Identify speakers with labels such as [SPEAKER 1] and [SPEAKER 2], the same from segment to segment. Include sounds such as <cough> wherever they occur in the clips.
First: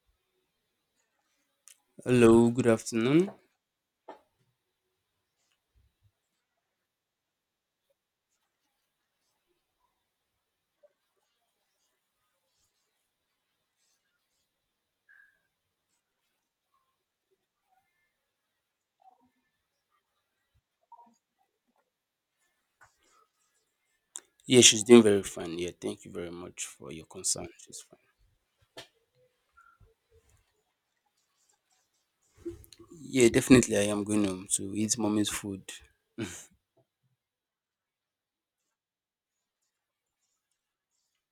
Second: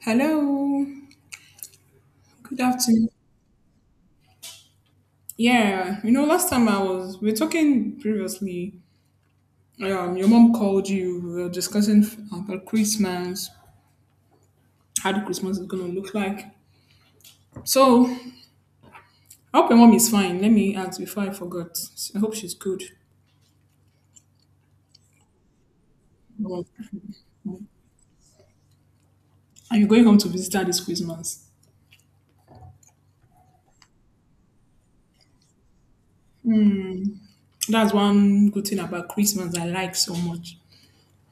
[SPEAKER 1] Hello.
[SPEAKER 2] Hello,
[SPEAKER 1] Good
[SPEAKER 2] good
[SPEAKER 1] afternoon.
[SPEAKER 2] afternoon.
[SPEAKER 1] Yeah, you know, last time I was we were talking previously. Your mom called you. We were discussing about Christmas, how the Christmas is gonna look like. So I hope your mom is fine. Let me ask before I forgot. I hope she's good.
[SPEAKER 2] Yeah, she's doing very fine. Yeah, thank you very much
[SPEAKER 1] Well,
[SPEAKER 2] for your concern. She's fine.
[SPEAKER 1] are you going home to visit her this Christmas?
[SPEAKER 2] Yeah, definitely, I am going home to eat mommy's food.
[SPEAKER 1] That's one good thing about Christmas I like so much.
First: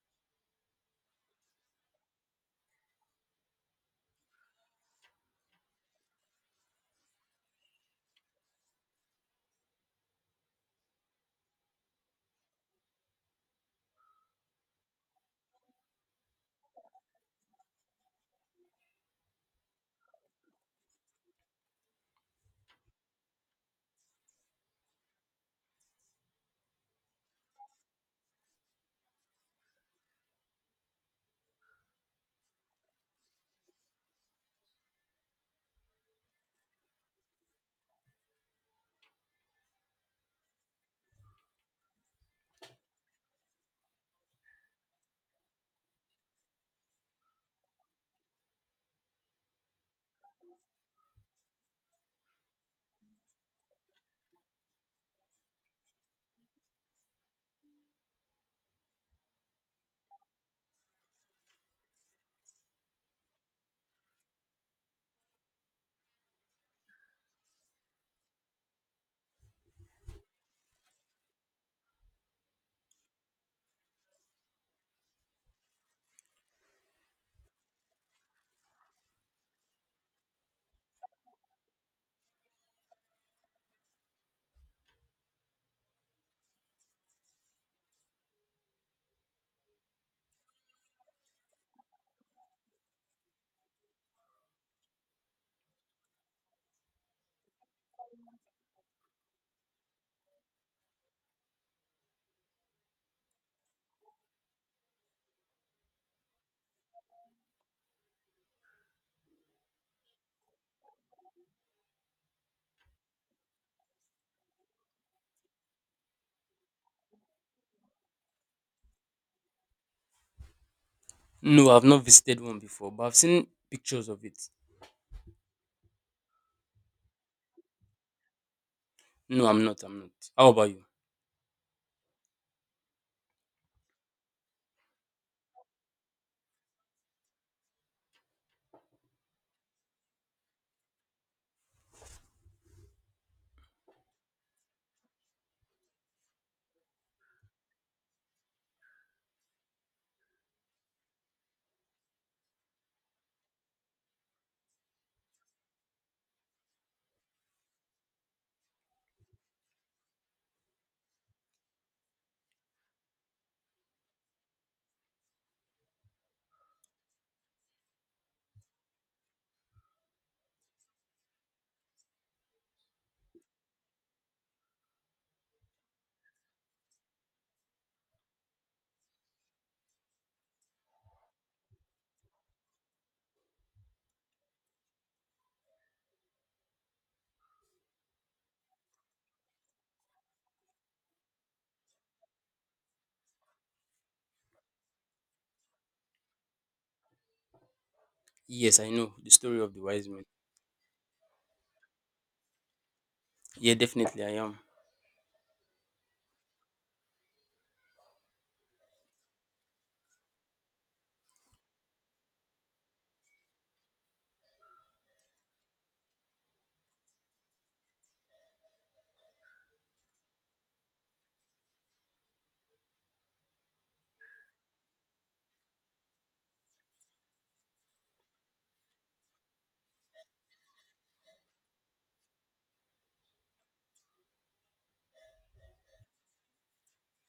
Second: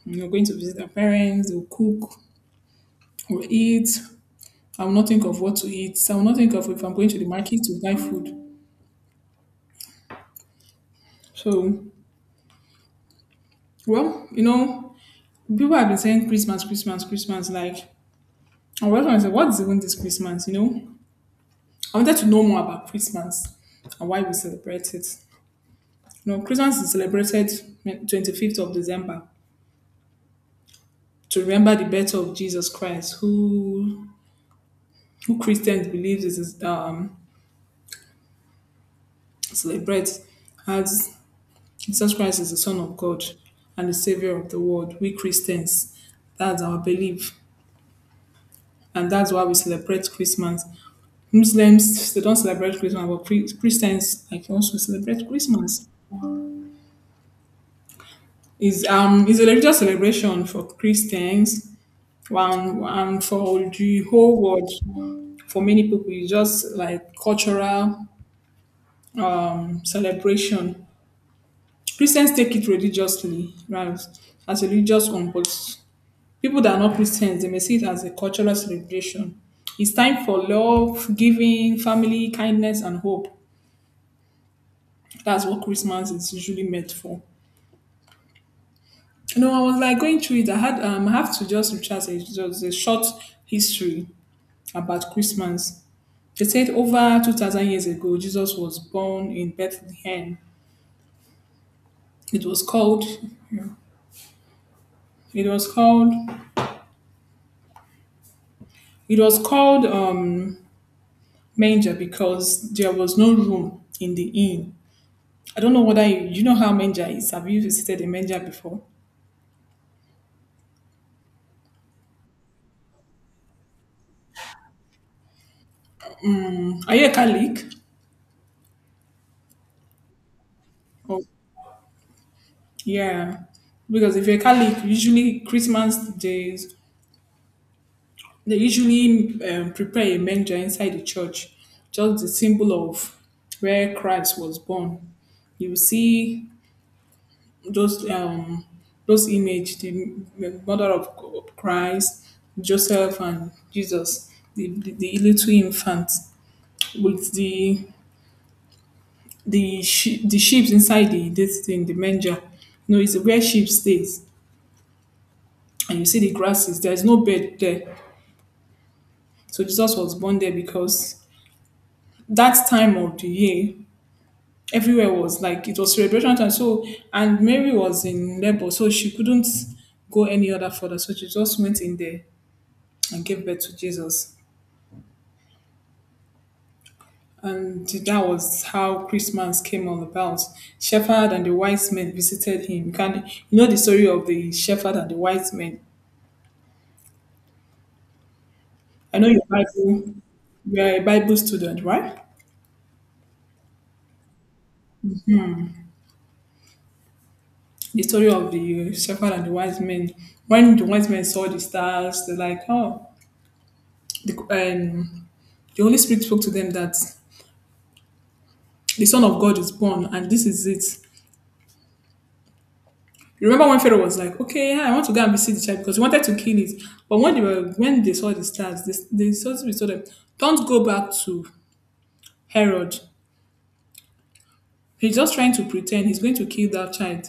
[SPEAKER 1] You're going to visit our parents, they'll cook, we'll eat. I will not think of what to eat. I will not think of if I'm going to the market to buy food. So, well, you know, people have been saying Christmas, Christmas, Christmas. Like, I was going to say, what is even this Christmas? You know, I wanted to know more about Christmas and why we celebrate it. You know, Christmas is celebrated 25th of December to remember the birth of Jesus Christ, who Christians believe is celebrate as Jesus Christ is the Son of God and the Savior of the world. We Christians, that's our belief, and that's why we celebrate Christmas. Muslims they don't celebrate Christmas, but Christians like also celebrate Christmas. It's it's a religious celebration for Christians. One and for the whole world, for many people, it's just like cultural celebration. Christians take it religiously, right? As a religious one, but people that are not Christians, they may see it as a cultural celebration. It's time for love, giving, family, kindness, and hope. That's what Christmas is usually meant for. No, I was like going through it. I have to just recharge a, just a short history about Christmas. They said over 2,000 years ago, Jesus was born in Bethlehem. It was called, it was called, it was called manger because there was no room in the inn. I don't know whether you, you know how manger is. Have you visited a manger before?
[SPEAKER 2] No, I've not visited one before, but I've seen pictures of it.
[SPEAKER 1] Are you a Catholic?
[SPEAKER 2] No, I'm not. I'm not. How about you?
[SPEAKER 1] Oh, yeah. Because if you're a Catholic, usually Christmas days they usually prepare a manger inside the church, just the symbol of where Christ was born. You see those um, those image, the mother of Christ, Joseph, and Jesus, the little infant with the the sheep inside the this thing, the manger. You know, it's where sheep stays, and you see the grasses. There is no bed there, so Jesus was born there because that time of the year everywhere was like it was celebration time. So and Mary was in labor, so she couldn't go any other further. So she just went in there and gave birth to Jesus. And that was how Christmas came all about. Shepherd and the wise men visited him. You know the story of the shepherd and the wise men.
[SPEAKER 2] Yes, I know
[SPEAKER 1] I know
[SPEAKER 2] the
[SPEAKER 1] your
[SPEAKER 2] story of the wise
[SPEAKER 1] Bible
[SPEAKER 2] men.
[SPEAKER 1] you're a Bible student, right?
[SPEAKER 2] Yeah, definitely, I am.
[SPEAKER 1] The story of the shepherd and the wise men. When the wise men saw the stars, they're like, oh, the, um, the Holy Spirit spoke to them that the Son of God is born, and this is it. You remember when Pharaoh was like, "Okay, yeah, I want to go and visit the child because he wanted to kill it." But when they saw the stars, they saw they told them, "Don't go back to Herod. He's just trying to pretend he's going to kill that child."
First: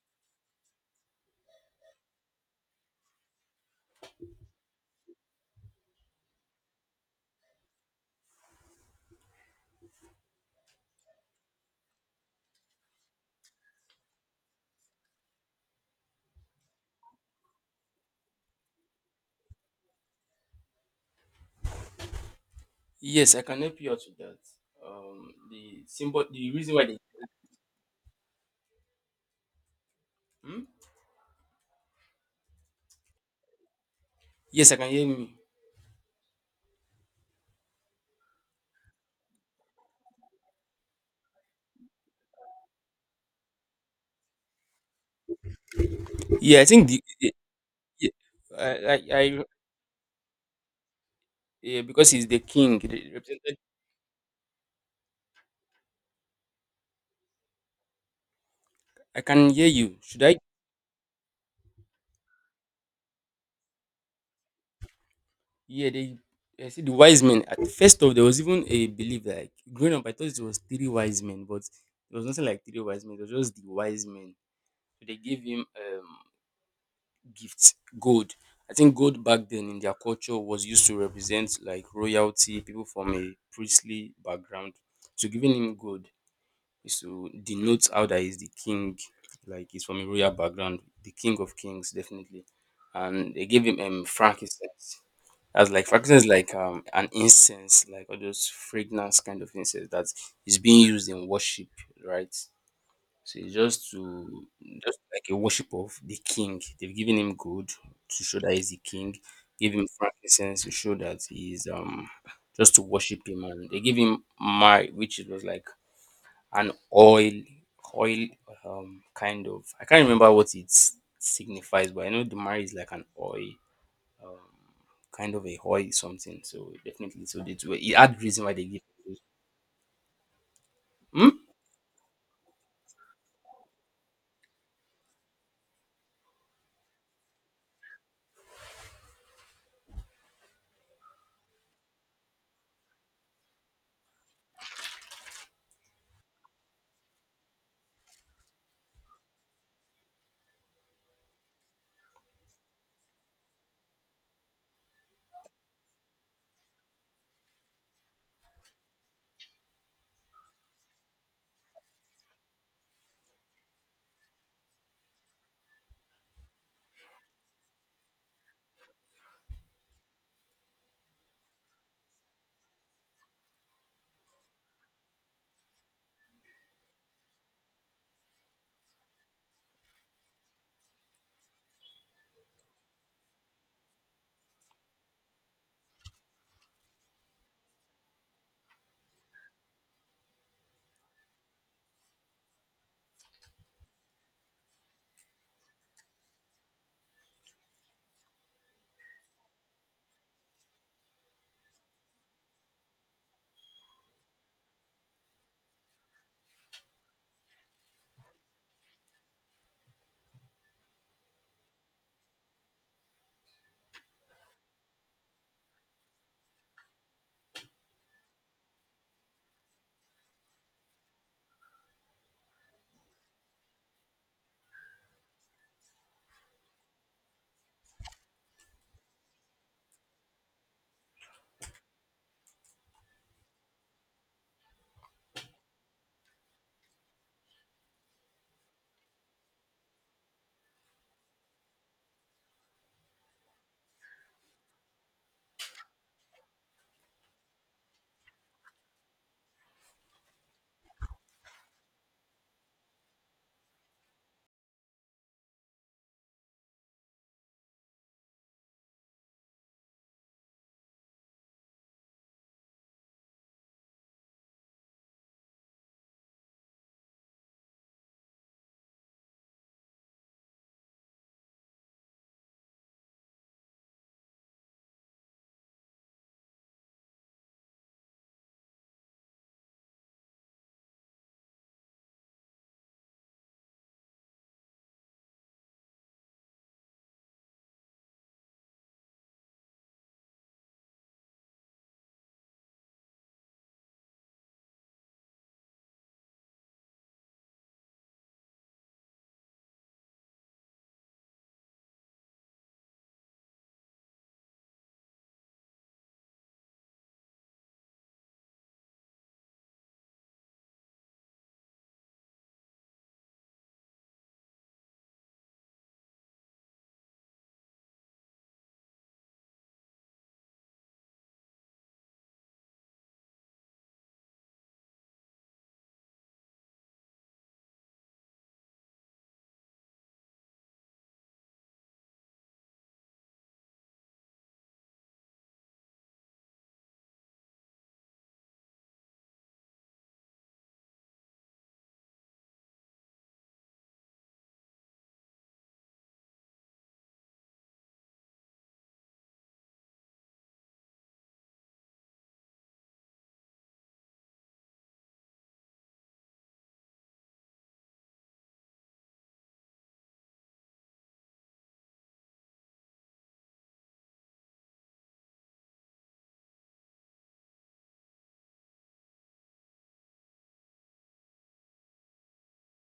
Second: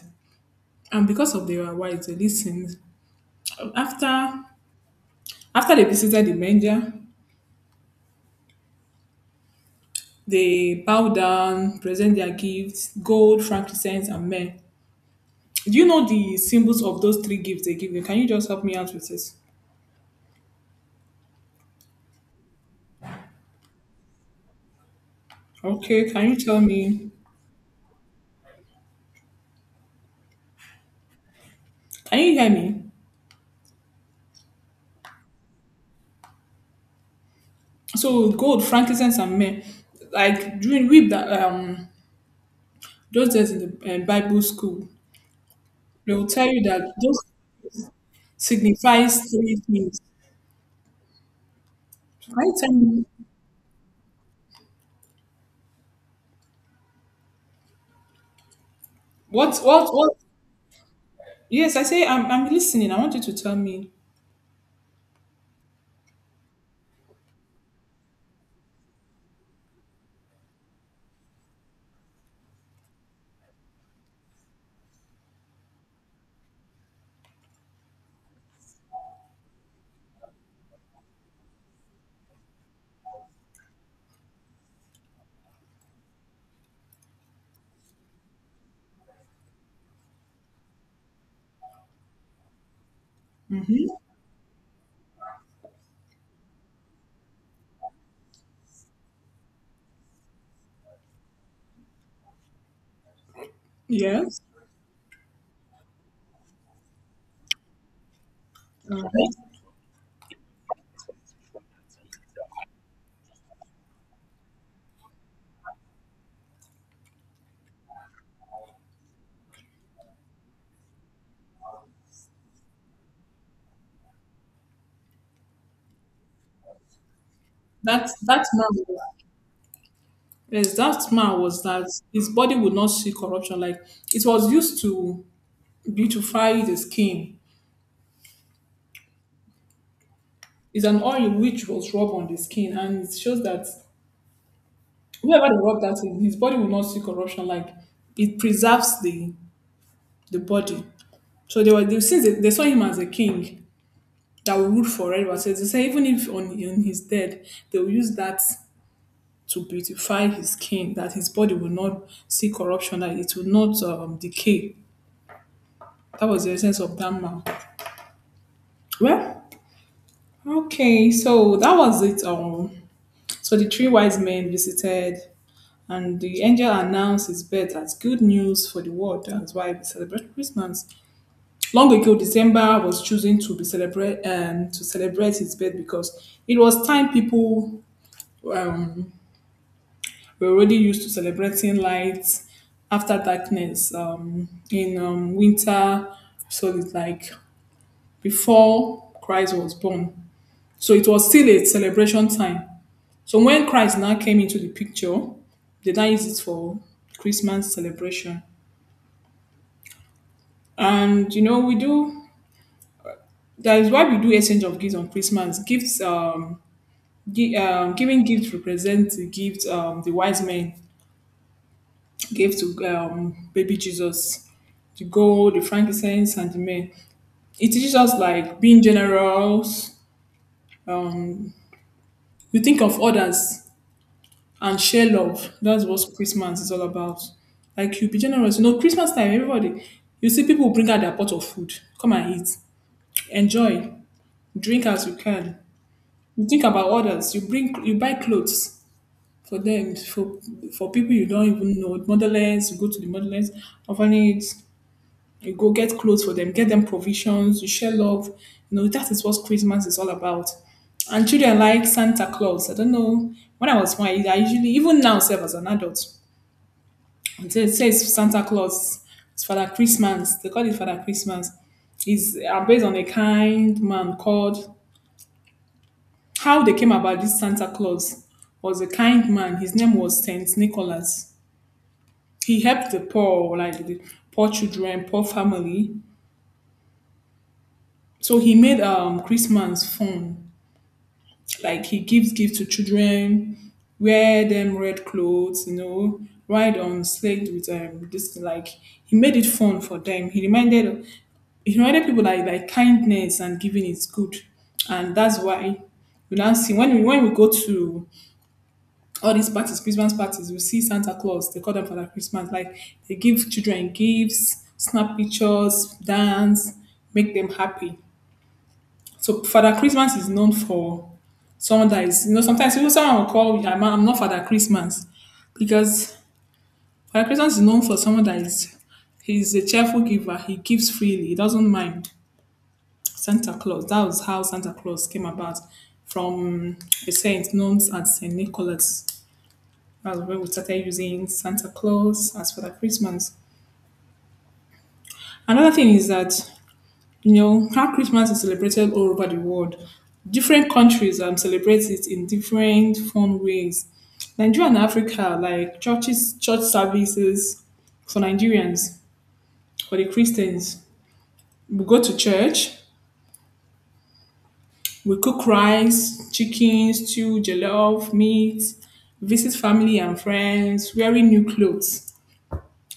[SPEAKER 1] And because of they were wise, they listened. After after they visited the manger, they bow down, present their gifts, gold, frankincense, and myrrh. Do you know the symbols of those three gifts they give you? Can you just help me out with this?
[SPEAKER 2] Yes, I can help you out with that. The
[SPEAKER 1] Okay,
[SPEAKER 2] symbol,
[SPEAKER 1] can you
[SPEAKER 2] the
[SPEAKER 1] tell
[SPEAKER 2] reason why they.
[SPEAKER 1] me
[SPEAKER 2] Hmm?
[SPEAKER 1] can you hear me?
[SPEAKER 2] Yes, I can hear me.
[SPEAKER 1] So gold, frankincense, and myrrh, like during we that those days in the Bible school, they will tell
[SPEAKER 2] Yeah,
[SPEAKER 1] you
[SPEAKER 2] I
[SPEAKER 1] that
[SPEAKER 2] think the,
[SPEAKER 1] those
[SPEAKER 2] the yeah, I, I,
[SPEAKER 1] signifies
[SPEAKER 2] I
[SPEAKER 1] three things.
[SPEAKER 2] yeah, because he's
[SPEAKER 1] Can
[SPEAKER 2] the
[SPEAKER 1] you tell
[SPEAKER 2] king.
[SPEAKER 1] me
[SPEAKER 2] I can
[SPEAKER 1] what
[SPEAKER 2] hear
[SPEAKER 1] what
[SPEAKER 2] you.
[SPEAKER 1] what?
[SPEAKER 2] Should I?
[SPEAKER 1] Yes, I say I'm listening. I want you to tell me.
[SPEAKER 2] Yeah, they I see the wise men. At first off, there was even a belief that, like, growing up, I thought it was three wise men, but it was nothing like three wise men. It was just the wise men. So they gave him gifts, gold. I think gold back then in their culture was used to represent like royalty, people from a priestly background. So giving him gold is to denote how that he's the king, like he's from a royal background, the king of kings, definitely. And they gave him frankincense. That's like fragrance, is like an incense, like all those fragrance kind of incense that is being used in worship, right? So it's
[SPEAKER 1] Yes.
[SPEAKER 2] just like a worship of the king. They've given him gold to show that he's the king.
[SPEAKER 1] Okay.
[SPEAKER 2] Give him frankincense to show that he's, just to worship him, and they give him which it was like an oil, kind of. I can't remember what it signifies, but I know the myrrh is like an oil, um, kind of a hoy something. So definitely, so they do. It
[SPEAKER 1] That
[SPEAKER 2] had reason
[SPEAKER 1] that
[SPEAKER 2] why they give.
[SPEAKER 1] man. Yes, that
[SPEAKER 2] Hmm?
[SPEAKER 1] man was that his body would not see corruption. Like it was used to beautify the skin. It's an oil which was rubbed on the skin, and it shows that whoever they rub that in, his body will not see corruption. Like it preserves the body. So they, they saw him as a king that will rule for everyone. So they say even if on his dead, they will use that to beautify his skin, that his body will not see corruption, that it will not decay. That was the essence of that man. Well, okay, so that was it. So the three wise men visited, and the angel announced his birth as good news for the world. That's why we celebrate Christmas. Long ago, December was chosen to be celebrate to celebrate his birth because it was time people um, were already used to celebrating light after darkness in winter. So it's like before Christ was born. So it was still a celebration time. So when Christ now came into the picture, they now use it for Christmas celebration. And you know, we do that is why we do exchange of gifts on Christmas. Giving gift represents the gift the wise men gave to baby Jesus, the gold, the frankincense, and the myrrh. It teaches us like being generous. Um, you think of others and share love. That's what Christmas is all about. Like you be generous. You know, Christmas time, everybody. You see people bring out their pot of food. Come and eat, enjoy, drink as you can. You think about others. You buy clothes for them for people you don't even know motherless you go to the motherless orphanage you go get clothes for them get them provisions you share love you know that is what Christmas is all about and children like Santa Claus I don't know when I was small I usually even now self as an adult until it says Santa Claus it's Father Christmas they call it Father Christmas is based on a kind man called how they came about this Santa Claus was a kind man his name was Saint Nicholas he helped the poor, like the poor children, poor family. So he made Christmas fun. Like he gives gifts to children, wear them red clothes, you know, ride on sled with this like he made it fun for them. He reminded people like kindness and giving is good, and that's why we now see when we go to all these parties, Christmas parties, you see Santa Claus. They call them Father Christmas. Like they give children gifts, snap pictures, dance, make them happy. So Father Christmas is known for someone that is, you know, sometimes people someone will call me, I'm not Father Christmas because Father Christmas is known for someone that is, he's a cheerful giver. He gives freely. He doesn't mind Santa Claus. That was how Santa Claus came about from a saint known as Saint Nicholas. That's when we started using Santa Claus as for the Christmas. Another thing is that you know how Christmas is celebrated all over the world. Different countries celebrate it in different fun ways. Nigeria and Africa, like churches, church services for Nigerians, for the Christians, we go to church, we cook rice, chicken, stew, jollof, meat, visit family and friends, wearing new clothes.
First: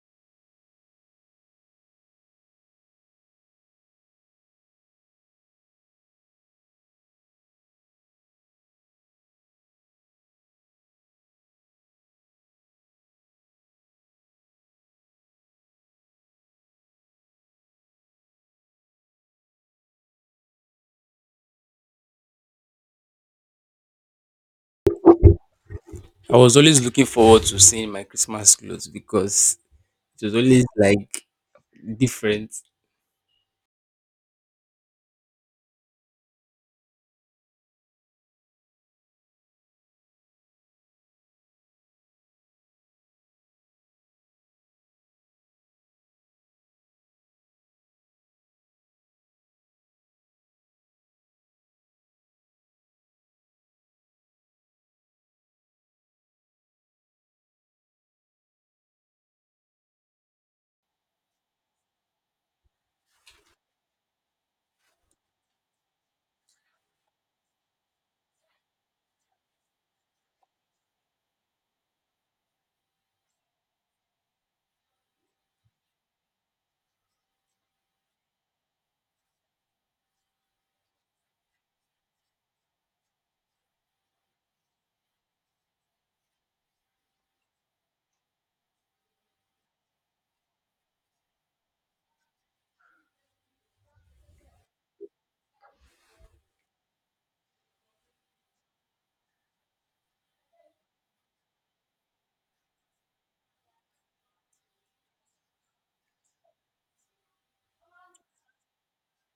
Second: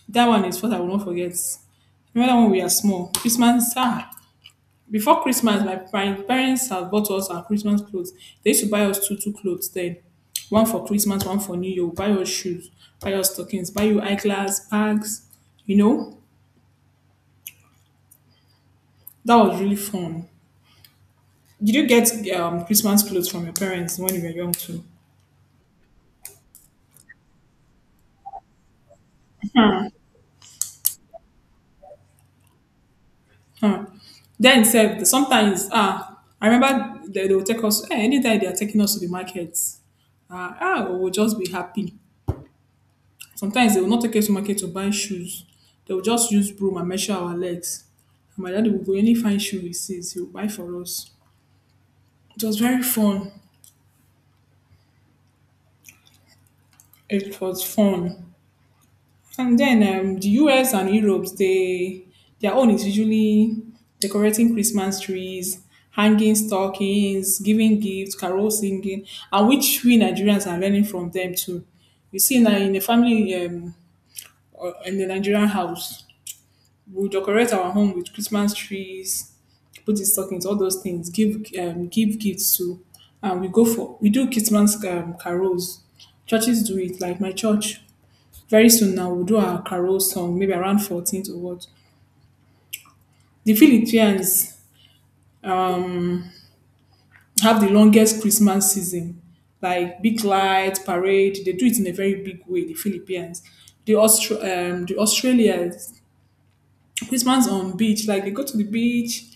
[SPEAKER 1] That one is what I will not forget. Remember when we were small, Christmas, ah, before Christmas, my parents have bought us our Christmas clothes. They used to buy us two, two clothes then. One for Christmas, one for New Year. Buy us shoes, buy us stockings, buy you eyeglass, bags. You know, that was really fun. Did you get Christmas clothes from your parents when you were young too?
[SPEAKER 2] I was always looking forward to seeing my Christmas clothes because it was always like different.
[SPEAKER 1] Huh. Then said sometimes ah, I remember they will take us. Eh, anytime they are taking us to the markets, ah, ah, we will just be happy. Sometimes they will not take us to market to buy shoes. They will just use broom and measure our legs. And my daddy will go any fine shoe he sees, he will buy for us. It was very fun. It was fun. And then the US and Europe, they their own is usually decorating Christmas trees, hanging stockings, giving gifts, carol singing, and which we Nigerians are learning from them too. You see, now in a family or in the Nigerian house, we'll decorate our home with Christmas trees, put the stockings, all those things. Give gifts too, and we go for we do Christmas carols. Churches do it, like my church. Very soon now, we'll do our carol song, maybe around 14th or what. The Philippines um, have the longest Christmas season, like big lights, parade. They do it in a very big way. The Philippines, the Australians, Christmas on beach. Like they go to the beach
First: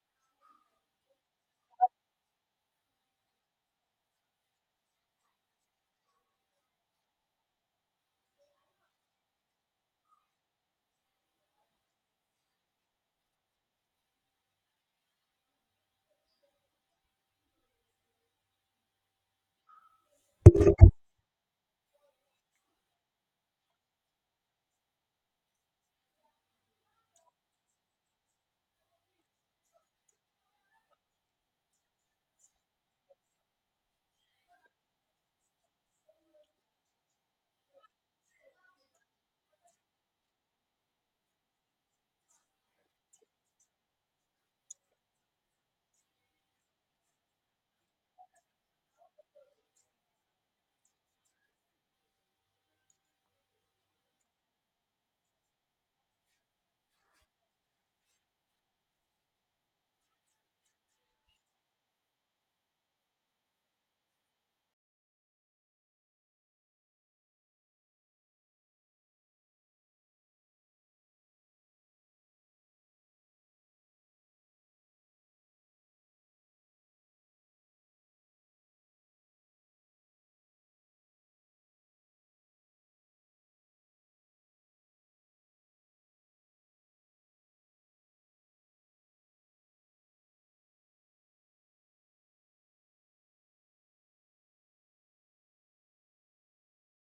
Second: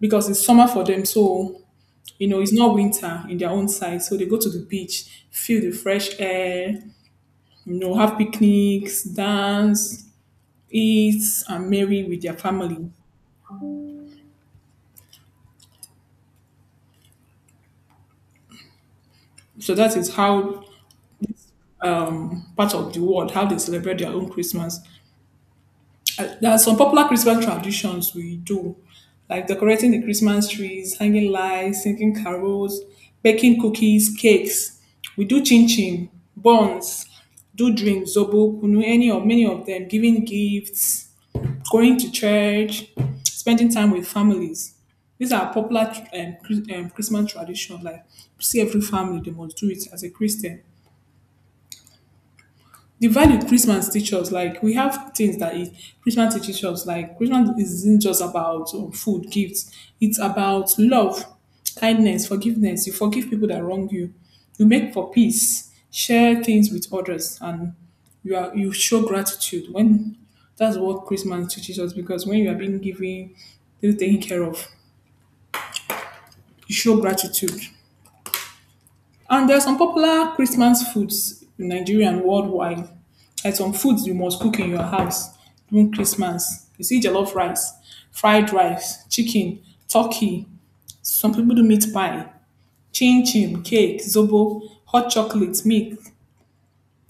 [SPEAKER 1] because it's summer for them, so it's not winter in their own side, so they go to the beach, feel the fresh air, have picnics, dance, eat, and merry with their family. So that is how part of the world how they celebrate their own Christmas. There are some popular Christmas traditions we do, like decorating the Christmas trees, hanging lights, singing carols, baking cookies, cakes. We do chin chin, buns, do drinks, zobo, kunu, any or many of them, giving gifts, going to church, spending time with families. These are popular Christmas traditions. Like see every family, they must do it as a Christian, the value Christmas teaches, like we have things that it, Christmas teaches us, like Christmas isn't just about food, gifts. It's about love, kindness, forgiveness. You forgive people that wrong you. You make for peace. Share things with others, and you show gratitude. When that's what Christmas teaches us, because when you are being given, still taken care of, you show gratitude. And there are some popular Christmas foods in Nigeria and worldwide. Like some foods you must cook in your house during Christmas. You see jollof rice, fried rice, chicken, turkey. Some people do meat pie, chin chin, cake, zobo, hot chocolate, milk.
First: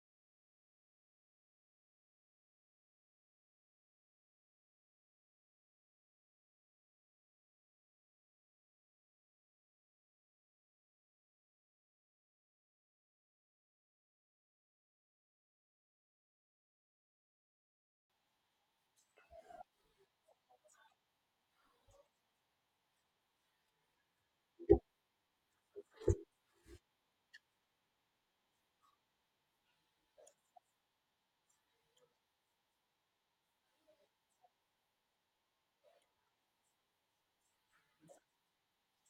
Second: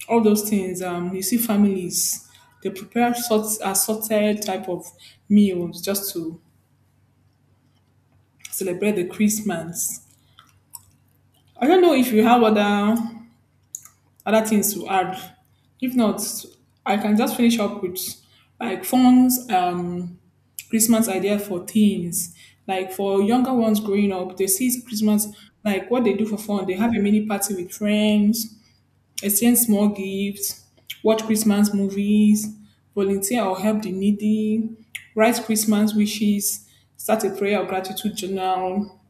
[SPEAKER 1] All those things. You see families they prepare sort assorted type of meals just to celebrate the Christmas. I don't know if you have other things to add. If not, I can just finish up with like fun's Christmas idea for teens. Like for younger ones growing up, they see Christmas like what they do for fun. They have a mini party with friends, exchange small gifts, watch Christmas movies, volunteer or help the needy, write Christmas wishes, start a prayer or gratitude journal,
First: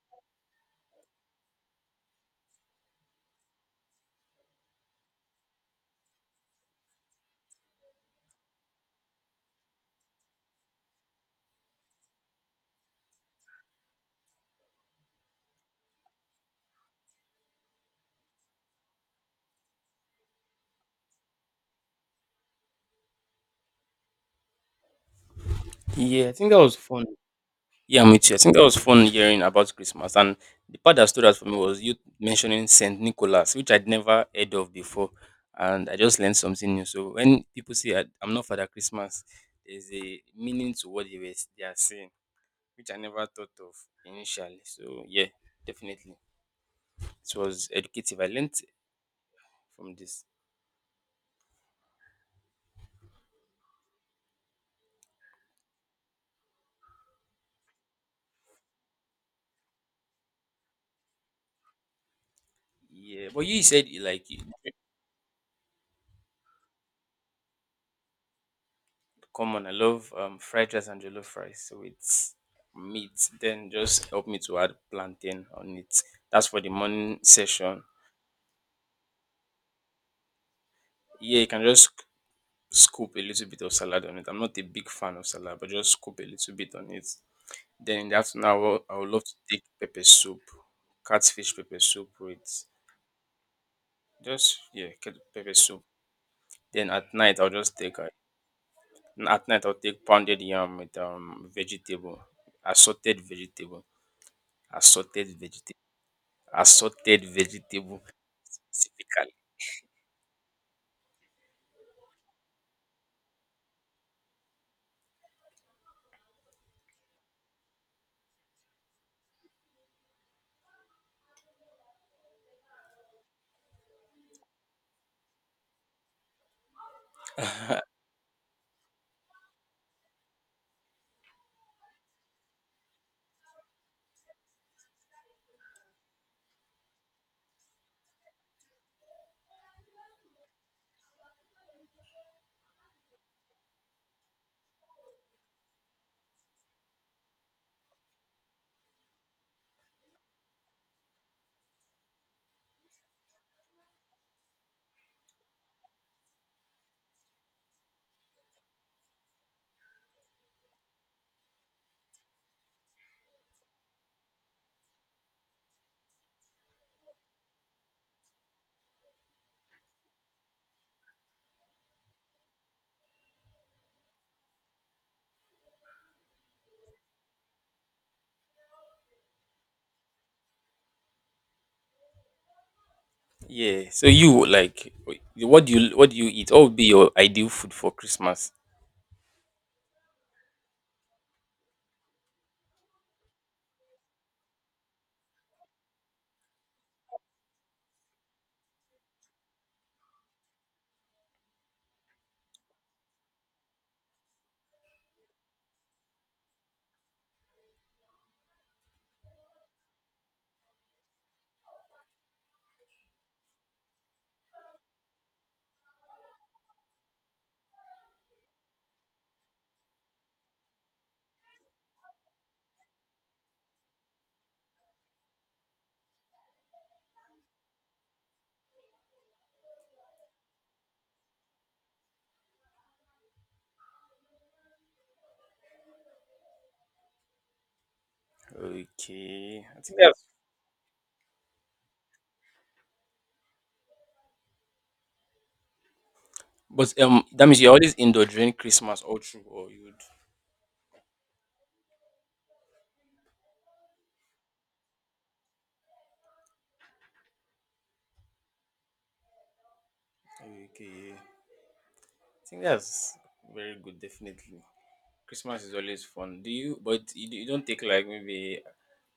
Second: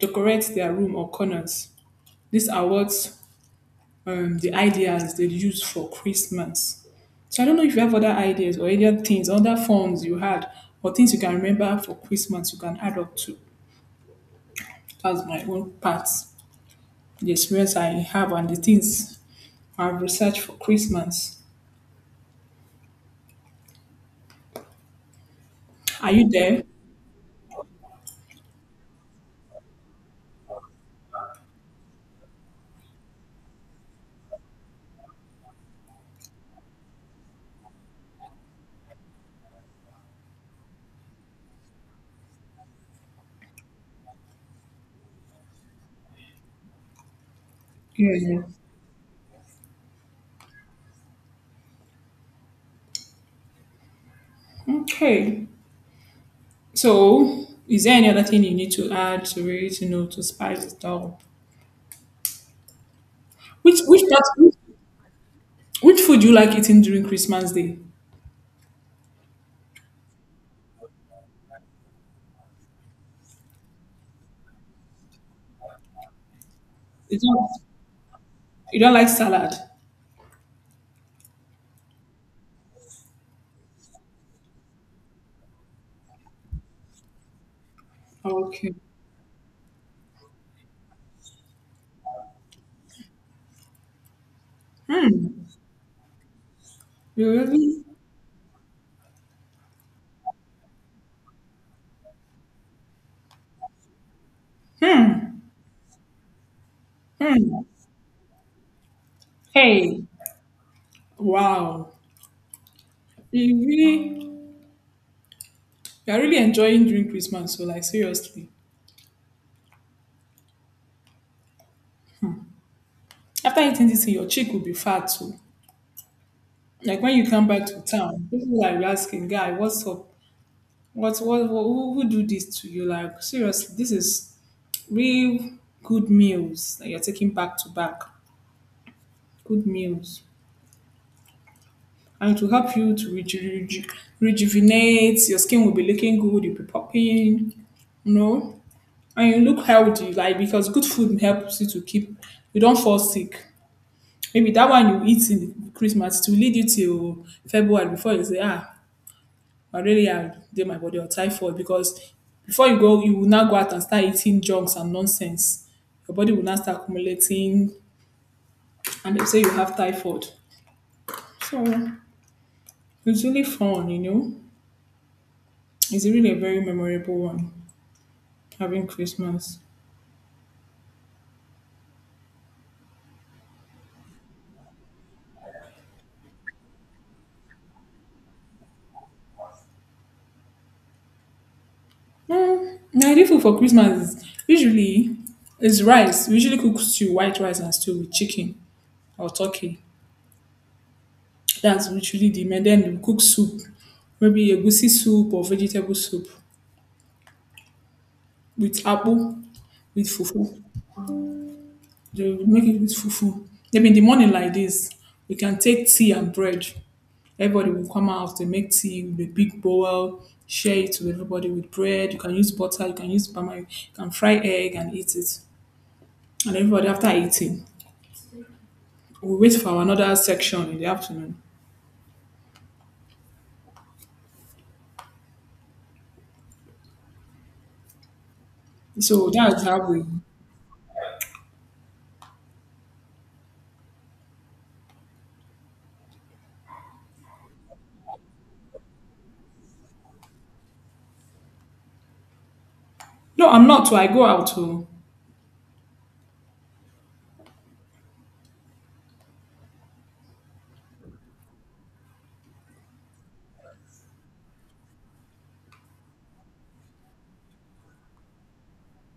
[SPEAKER 1] decorate their room or corners. These are what the ideas they use for Christmas. So I don't know if you have other ideas or other things, other forms you had, or things you can remember for Christmas you can add up to. That's my own part, the experience I have and the things I've researched for Christmas. Are
[SPEAKER 2] Yeah,
[SPEAKER 1] you
[SPEAKER 2] I think that
[SPEAKER 1] there?
[SPEAKER 2] was fun. Yeah, me too. I think that was fun hearing about Christmas. And the part that stood out for me was you mentioning Saint Nicholas, which I'd never heard of before. And I just learned something new. So when people say I'm not Father Christmas, there's a meaning to what they are saying, which I never thought of initially. So yeah, definitely it was educative. I
[SPEAKER 1] Yeah.
[SPEAKER 2] learned from this.
[SPEAKER 1] Okay. So is there any other thing you need to add to it, you know, to spice it up?
[SPEAKER 2] Yeah, but you
[SPEAKER 1] Which
[SPEAKER 2] said
[SPEAKER 1] which part, which, which food do you like eating during Christmas Day?
[SPEAKER 2] come on. I love fried rice and jollof rice. So it's meat. Then just help me to add plantain on it. That's for the morning
[SPEAKER 1] You don't,
[SPEAKER 2] session.
[SPEAKER 1] you don't like salad?
[SPEAKER 2] Yeah, you can just scoop a little bit of salad on it. I'm not a big fan of salad, but just scoop a little bit on it. Then in the afternoon, I
[SPEAKER 1] Okay.
[SPEAKER 2] will, I would love to take pepper soup, catfish pepper soup with, just yeah, pepper soup. Then at
[SPEAKER 1] You
[SPEAKER 2] night I'll just
[SPEAKER 1] really?
[SPEAKER 2] take a, at night I'll take pounded yam with vegetable, assorted vegetable, assorted
[SPEAKER 1] Hmm.
[SPEAKER 2] vegetable, assorted
[SPEAKER 1] Hmm.
[SPEAKER 2] vegetable specifically.
[SPEAKER 1] Hey. Wow. You really, you are really enjoying during Christmas. So, like, seriously, after eating this, thing, your cheek will be fat too. Like when you come back to town, people will be asking, "Guy, what's up? What? What? What who do this to you? Like, seriously, this is real good meals that you're taking back to back. Good meals." And it will help you to rejuvenate. Your skin will be looking good. You'll be popping. No. And you look healthy, like, because good food helps you to keep, you don't fall sick, maybe that one you eat in Christmas to lead you till February, before you say ah, malaria dey my body or typhoid. Because before you go you will now go out and start eating junks and nonsense, your body will now start accumulating and they say you have typhoid. So it's really fun. It's really a very memorable one, having Christmas.
[SPEAKER 2] Yeah. So you like wait, what do you eat? What would be your ideal food for Christmas?
[SPEAKER 1] Mm, Nigerian food for Christmas is usually, is rice. We usually cook stew, white rice and stew with chicken or turkey. That's usually the main. Then we cook soup, maybe a goosey soup or vegetable soup with apple, with fufu. They will make it with fufu. Maybe in the morning like this, we can take tea and bread. Everybody will come out, they make tea with a big bowl, share it with everybody with bread. You can use butter, you can use palm oil, you can fry egg and eat it. And everybody after eating, we wait for another section in the afternoon. So that's
[SPEAKER 2] Okay. I
[SPEAKER 1] how
[SPEAKER 2] think
[SPEAKER 1] we.
[SPEAKER 2] that's but that means you're always indoor during Christmas all through, or you would.
[SPEAKER 1] No, I'm not. Too. I go out to.
[SPEAKER 2] Okay. I think that's very good, definitely. Christmas is always fun. Do you? But you don't take like maybe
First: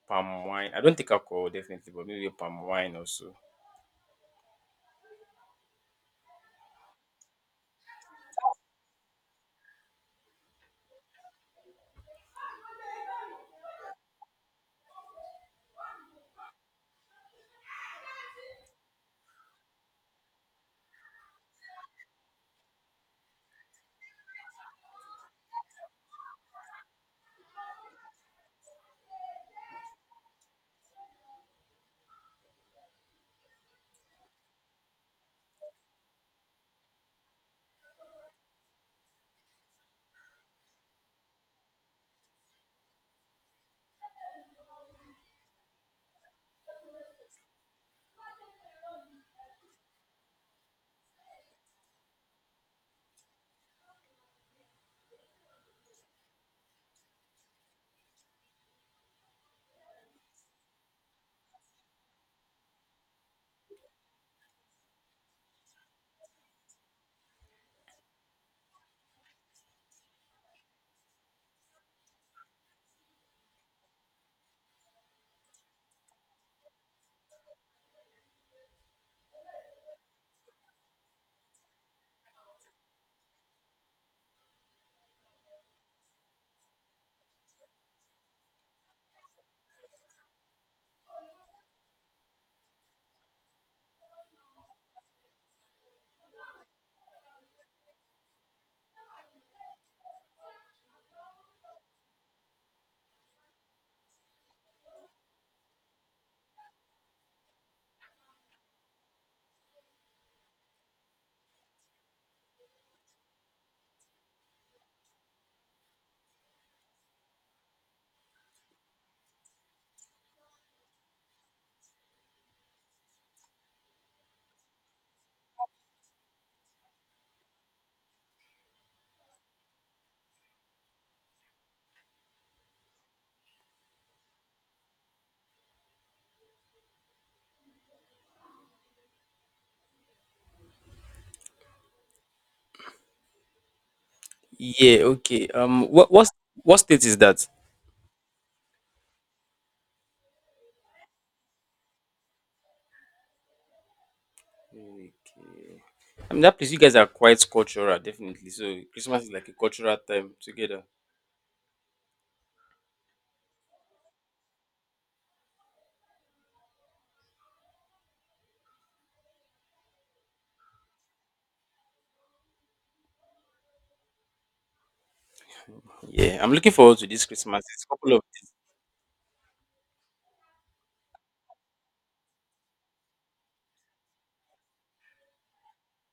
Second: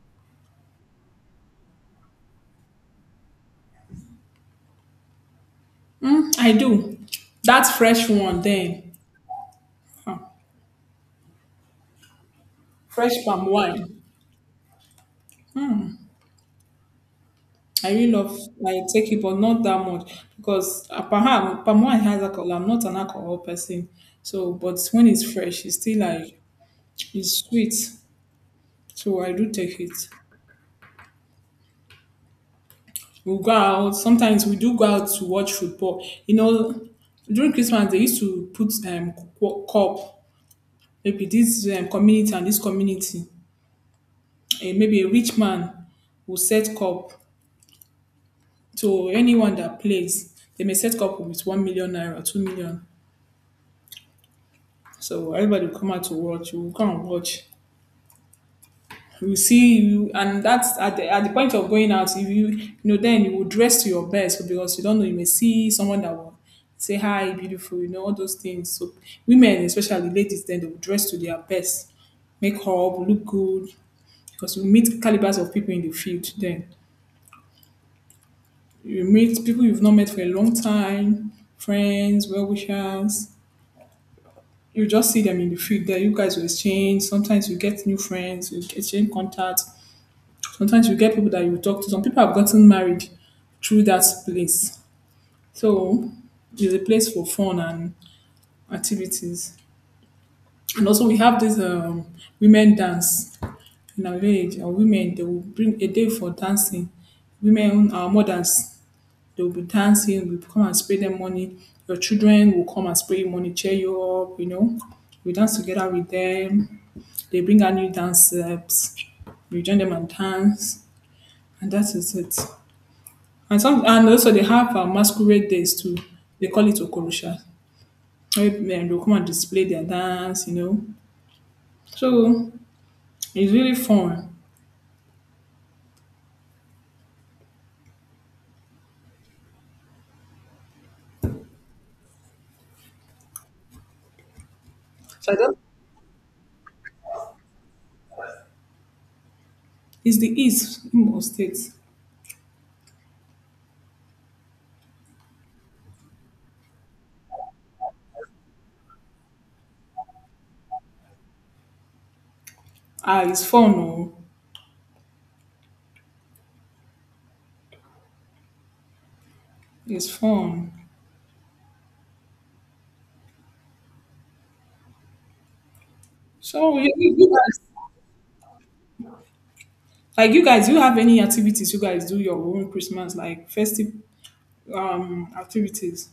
[SPEAKER 2] palm wine. I don't take alcohol, definitely, but maybe palm wine also.
[SPEAKER 1] Mm, I do. That's fresh one then, fresh palm wine. I really love. I take it, but not that much because perhaps palm wine has alcohol. I'm not an alcohol person, so but when it's fresh, it's still like it's sweet. So I do take it. We go out. Sometimes we do go out to watch football. You know, during Christmas they used to put cup, maybe this community and this community, eh, maybe a rich man will set cup to anyone that plays. They may set cup with 1 million naira, 2 million. So everybody will come out to watch. You will come and watch. You will see you, and that's at the point of going out. If you, then you will dress to your best because you don't know. You may see someone that will say hi, beautiful. You know all those things. So women, especially ladies, then they will dress to their best, make up, look good, because we meet calibers of people in the field then. You meet people you've not met for a long time, friends, well wishers. You just see them in the field there. You guys will exchange. Sometimes you get new friends, you exchange contacts. Sometimes you get people that you talk to. Some people have gotten married through that place. So it's a place for fun and activities. And also we have this women dance in our village. Our women, they will bring a day for dancing. Women, our mothers, they will be dancing, we come and spray them money. Your children will come and spray you money, cheer you up, you know. We dance together with them. They bring out new dance steps. We join them and dance, and that is it. And also they have masquerade days too. They call it Okorosha. Where men will come and display their dance, you know. So it's really fun.
[SPEAKER 2] Yeah, okay. What state is that?
[SPEAKER 1] It's the East Imo State.
[SPEAKER 2] Okay. I mean that place, you guys are quite cultural, definitely. So Christmas is like a cultural time together.
[SPEAKER 1] Ah, it's fun, oh, it's fun.
[SPEAKER 2] Yeah, I'm looking
[SPEAKER 1] So you,
[SPEAKER 2] forward to
[SPEAKER 1] you,
[SPEAKER 2] this
[SPEAKER 1] you
[SPEAKER 2] Christmas. It's a couple of.
[SPEAKER 1] Like you guys, do you have any activities you guys do your own Christmas, like festive activities?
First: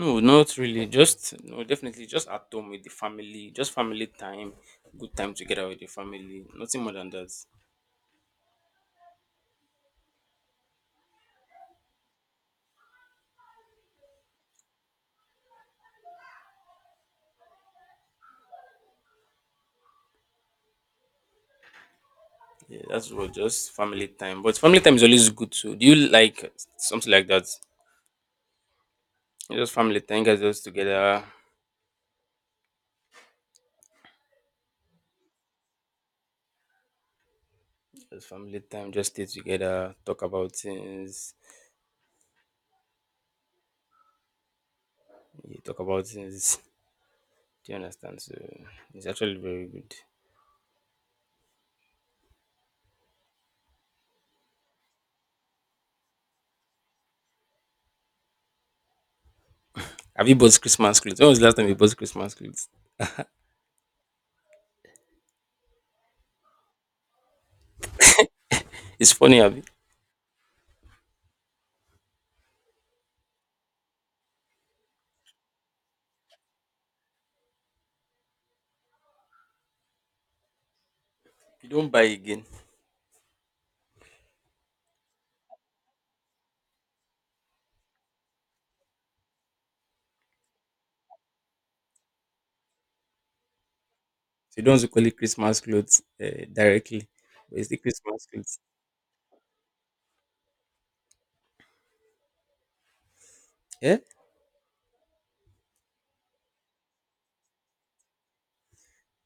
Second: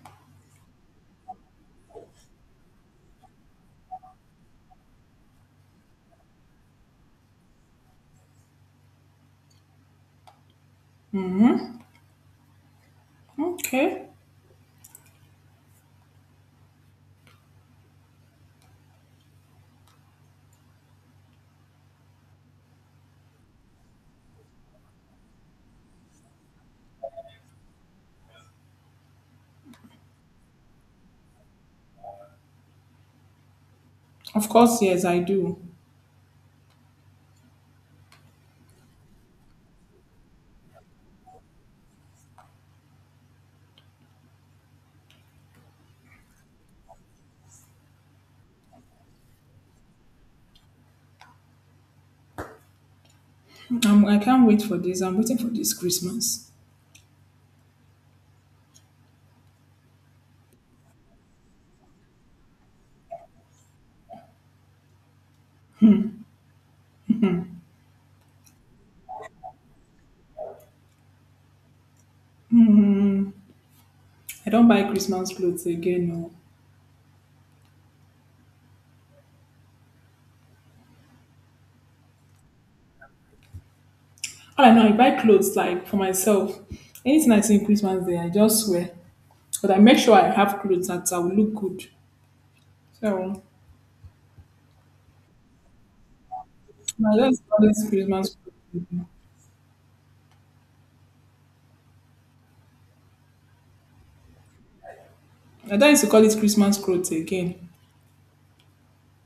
[SPEAKER 2] No, not really. Just no, definitely just at home with the family, just family time, good time together with the family. Nothing more than that.
[SPEAKER 1] Okay.
[SPEAKER 2] Yeah, that's what, just family time. But family time is always good too. Do you like something like that? Just family time, guys just together.
[SPEAKER 1] Of course, yes, I do.
[SPEAKER 2] Just family time, just stay together, talk about things. You talk about things. Do you understand? So it's actually very good.
[SPEAKER 1] I can't wait for this. I'm waiting for this Christmas.
[SPEAKER 2] Have you bought Christmas clothes? When was the last time you bought Christmas clothes? It's funny, have you?
[SPEAKER 1] I don't buy Christmas clothes again, no.
[SPEAKER 2] You don't buy again.
[SPEAKER 1] All I know, I buy clothes like for myself. Anything I see in Christmas Day, I just wear. But I make sure I have clothes that I will look good. So
[SPEAKER 2] So you don't want to call it Christmas clothes directly,
[SPEAKER 1] I just
[SPEAKER 2] but it's
[SPEAKER 1] call it
[SPEAKER 2] the Christmas
[SPEAKER 1] Christmas clothes
[SPEAKER 2] clothes.
[SPEAKER 1] again.
[SPEAKER 2] Yeah?
[SPEAKER 1] I don't used to call it Christmas clothes again.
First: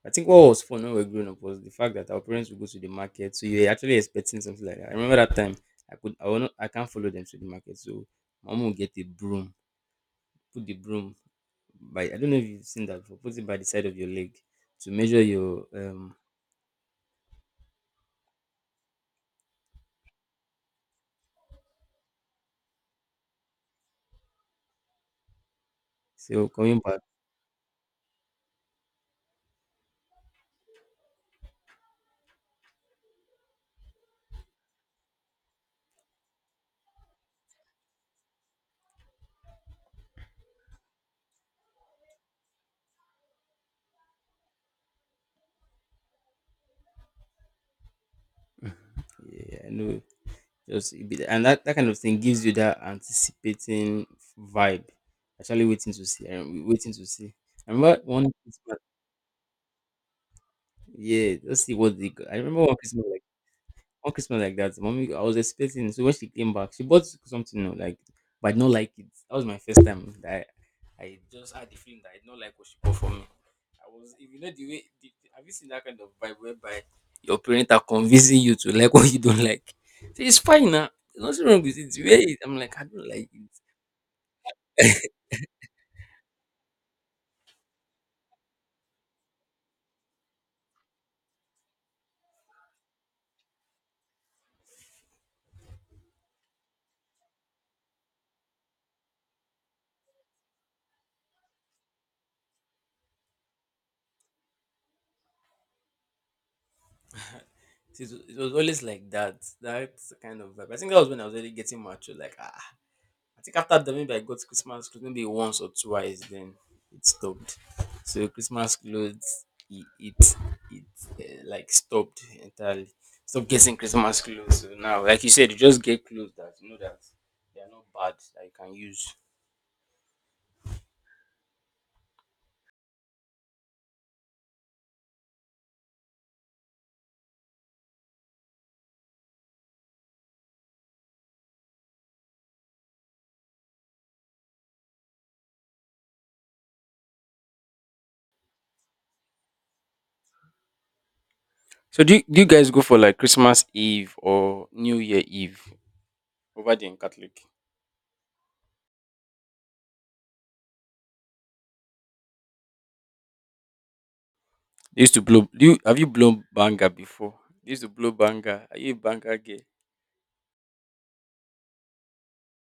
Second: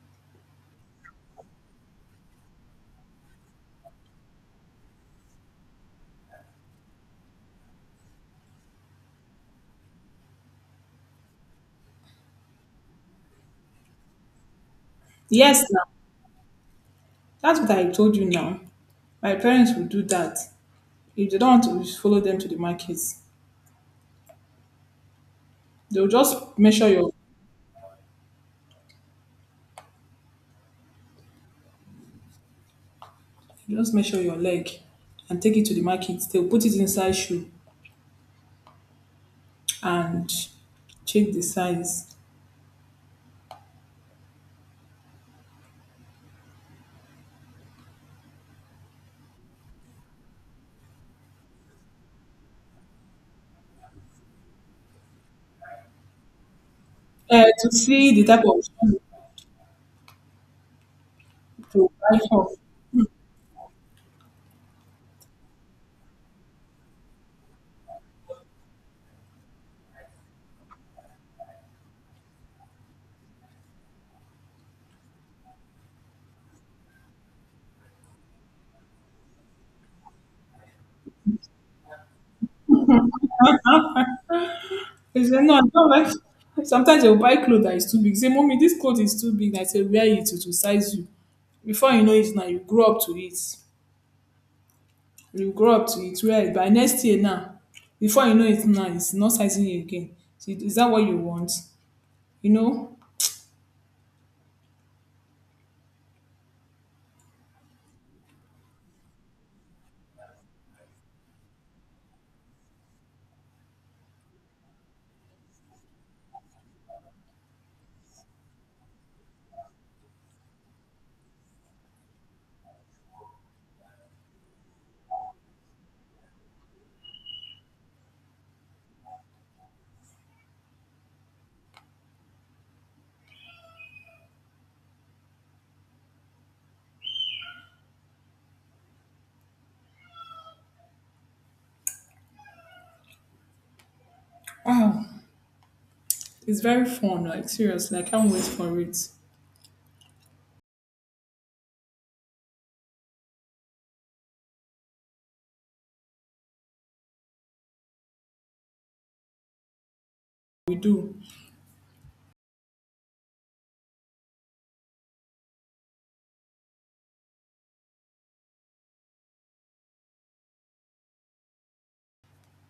[SPEAKER 2] I think what was fun when we were growing up was the fact that our parents would go to the market. So yeah, you're actually expecting something like that. I remember that time, I could I will not I can't follow them to the market. So my mom will get a broom, put the broom by, I don't know if you've seen that before, put it by the side of your leg to measure
[SPEAKER 1] Yes,
[SPEAKER 2] your. um
[SPEAKER 1] that's what I told you now. My parents will do that. If they don't want to follow them to the markets, they'll
[SPEAKER 2] so
[SPEAKER 1] just
[SPEAKER 2] coming
[SPEAKER 1] measure
[SPEAKER 2] back.
[SPEAKER 1] your, leg and take it to the market. They'll put it inside shoe and check the size.
[SPEAKER 2] Yeah, I know. And that kind of thing gives you that anticipating vibe. Actually waiting to see. Waiting to see.
[SPEAKER 1] To
[SPEAKER 2] I remember
[SPEAKER 1] see the
[SPEAKER 2] one
[SPEAKER 1] type of
[SPEAKER 2] Christmas,
[SPEAKER 1] shoe
[SPEAKER 2] yeah, let's see
[SPEAKER 1] to
[SPEAKER 2] what they
[SPEAKER 1] buy
[SPEAKER 2] got. I
[SPEAKER 1] for.
[SPEAKER 2] remember one Christmas like that. Mommy, I was expecting. So when she came back, she bought something, like, but I did not like it. That was my first time that I just had the feeling that I did not like what she bought for me. I was, if you know the way, have you seen that kind of vibe whereby your parents are convincing you to like <laughs> what you don't like? So it's fine now. There's nothing wrong with it. It's wear it. I'm like, I don't like it. <laughs>
[SPEAKER 1] They say, no, I don't like <laughs> sometimes they'll buy clothes that is too big. Say, mommy, this clothes is too big. I say, wear it to size you. Before you know it now, you grow up to it. You grow up to it well by next year now, before you know it now, it's not sizing you again. So is that what you want? You know?
[SPEAKER 2] So it was always like that kind of vibe. I think that was when I was already getting mature. Like. I think after that, maybe I got Christmas clothes maybe once or twice. Then it stopped. So Christmas clothes, it like stopped entirely. Stop getting Christmas clothes. So now, like you said, you just get clothes that you know that they are not bad that you can use.
[SPEAKER 1] Oh, it's very fun, like seriously. I can't wait for it.
[SPEAKER 2] So do you guys go for like Christmas Eve or New Year Eve over there in Catholic?
[SPEAKER 1] We do.
[SPEAKER 2] They used to blow. Do you Have you blown banger before? They used to blow banger. Are you a banger girl?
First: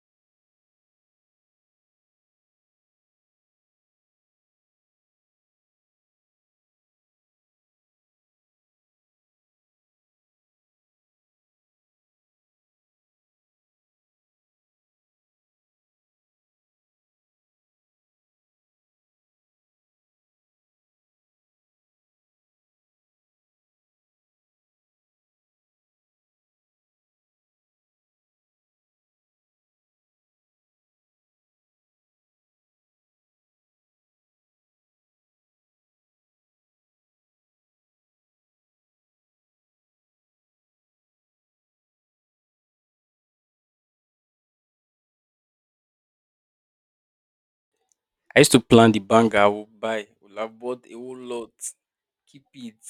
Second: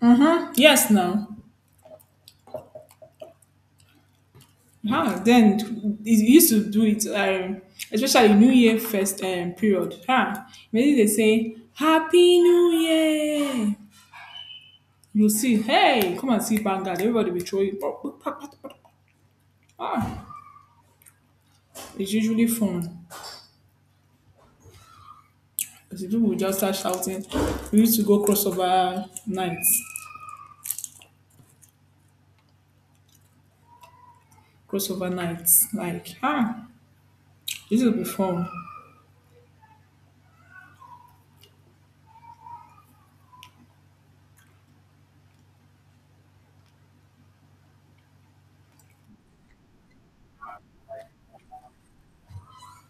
[SPEAKER 1] Mm-hmm. Yes now. Ah, then it used to do it, especially New Year first period. Ah, maybe they say Happy New Year. You see, hey, come and see Vanguard. Everybody will throw you. Ah, it's usually fun. Because if people will just start shouting, we used to go crossover nights, crossover nights. Like, ah, this will be fun.
[SPEAKER 2] I used to plan the banger I would buy. Would have bought a whole lot. Keep it.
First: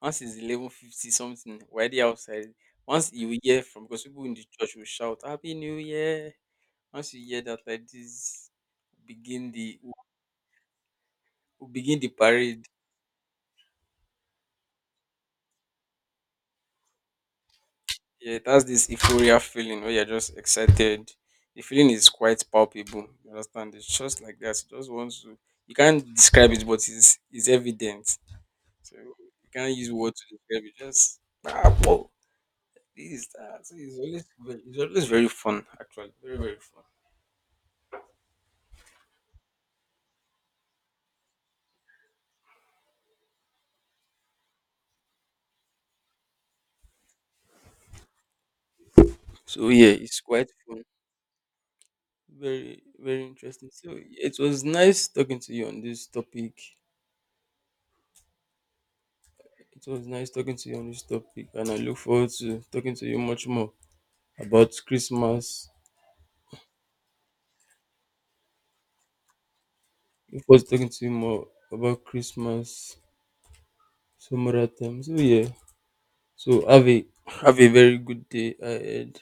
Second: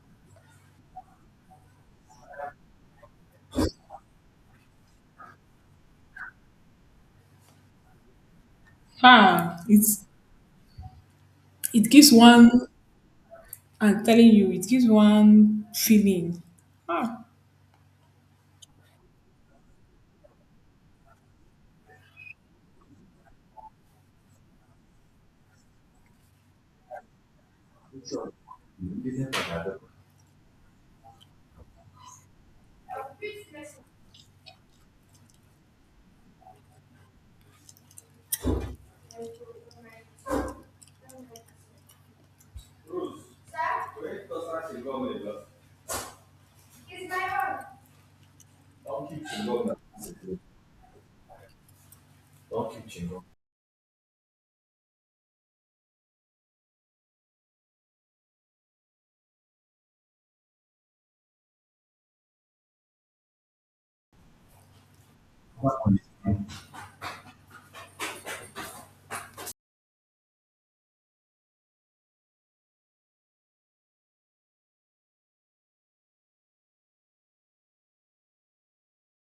[SPEAKER 2] Once it's 11:50 something, we're already outside. Once you hear from because people in the church will shout Happy New Year. Once you hear that like this, begin
[SPEAKER 1] Ah,
[SPEAKER 2] the
[SPEAKER 1] it's
[SPEAKER 2] we
[SPEAKER 1] it
[SPEAKER 2] begin the
[SPEAKER 1] gives
[SPEAKER 2] parade.
[SPEAKER 1] one. I'm telling you, it gives one feeling. Ah,
[SPEAKER 2] Yeah, that's this euphoria feeling where you're just excited. The feeling is quite palpable. You understand? It's just like that. You just want to. You can't describe it, but it's evident. So you can't use words to describe it. Just ah, this, that. So it's always very, fun, actually. Very, very fun. So yeah, it's quite fun. Very, very interesting. So it was nice talking to you on this topic. It was nice talking to you on this topic, and I look forward to talking to you much more about Christmas. Look forward to talking to you more about Christmas some other time. So yeah. So have a very good day ahead.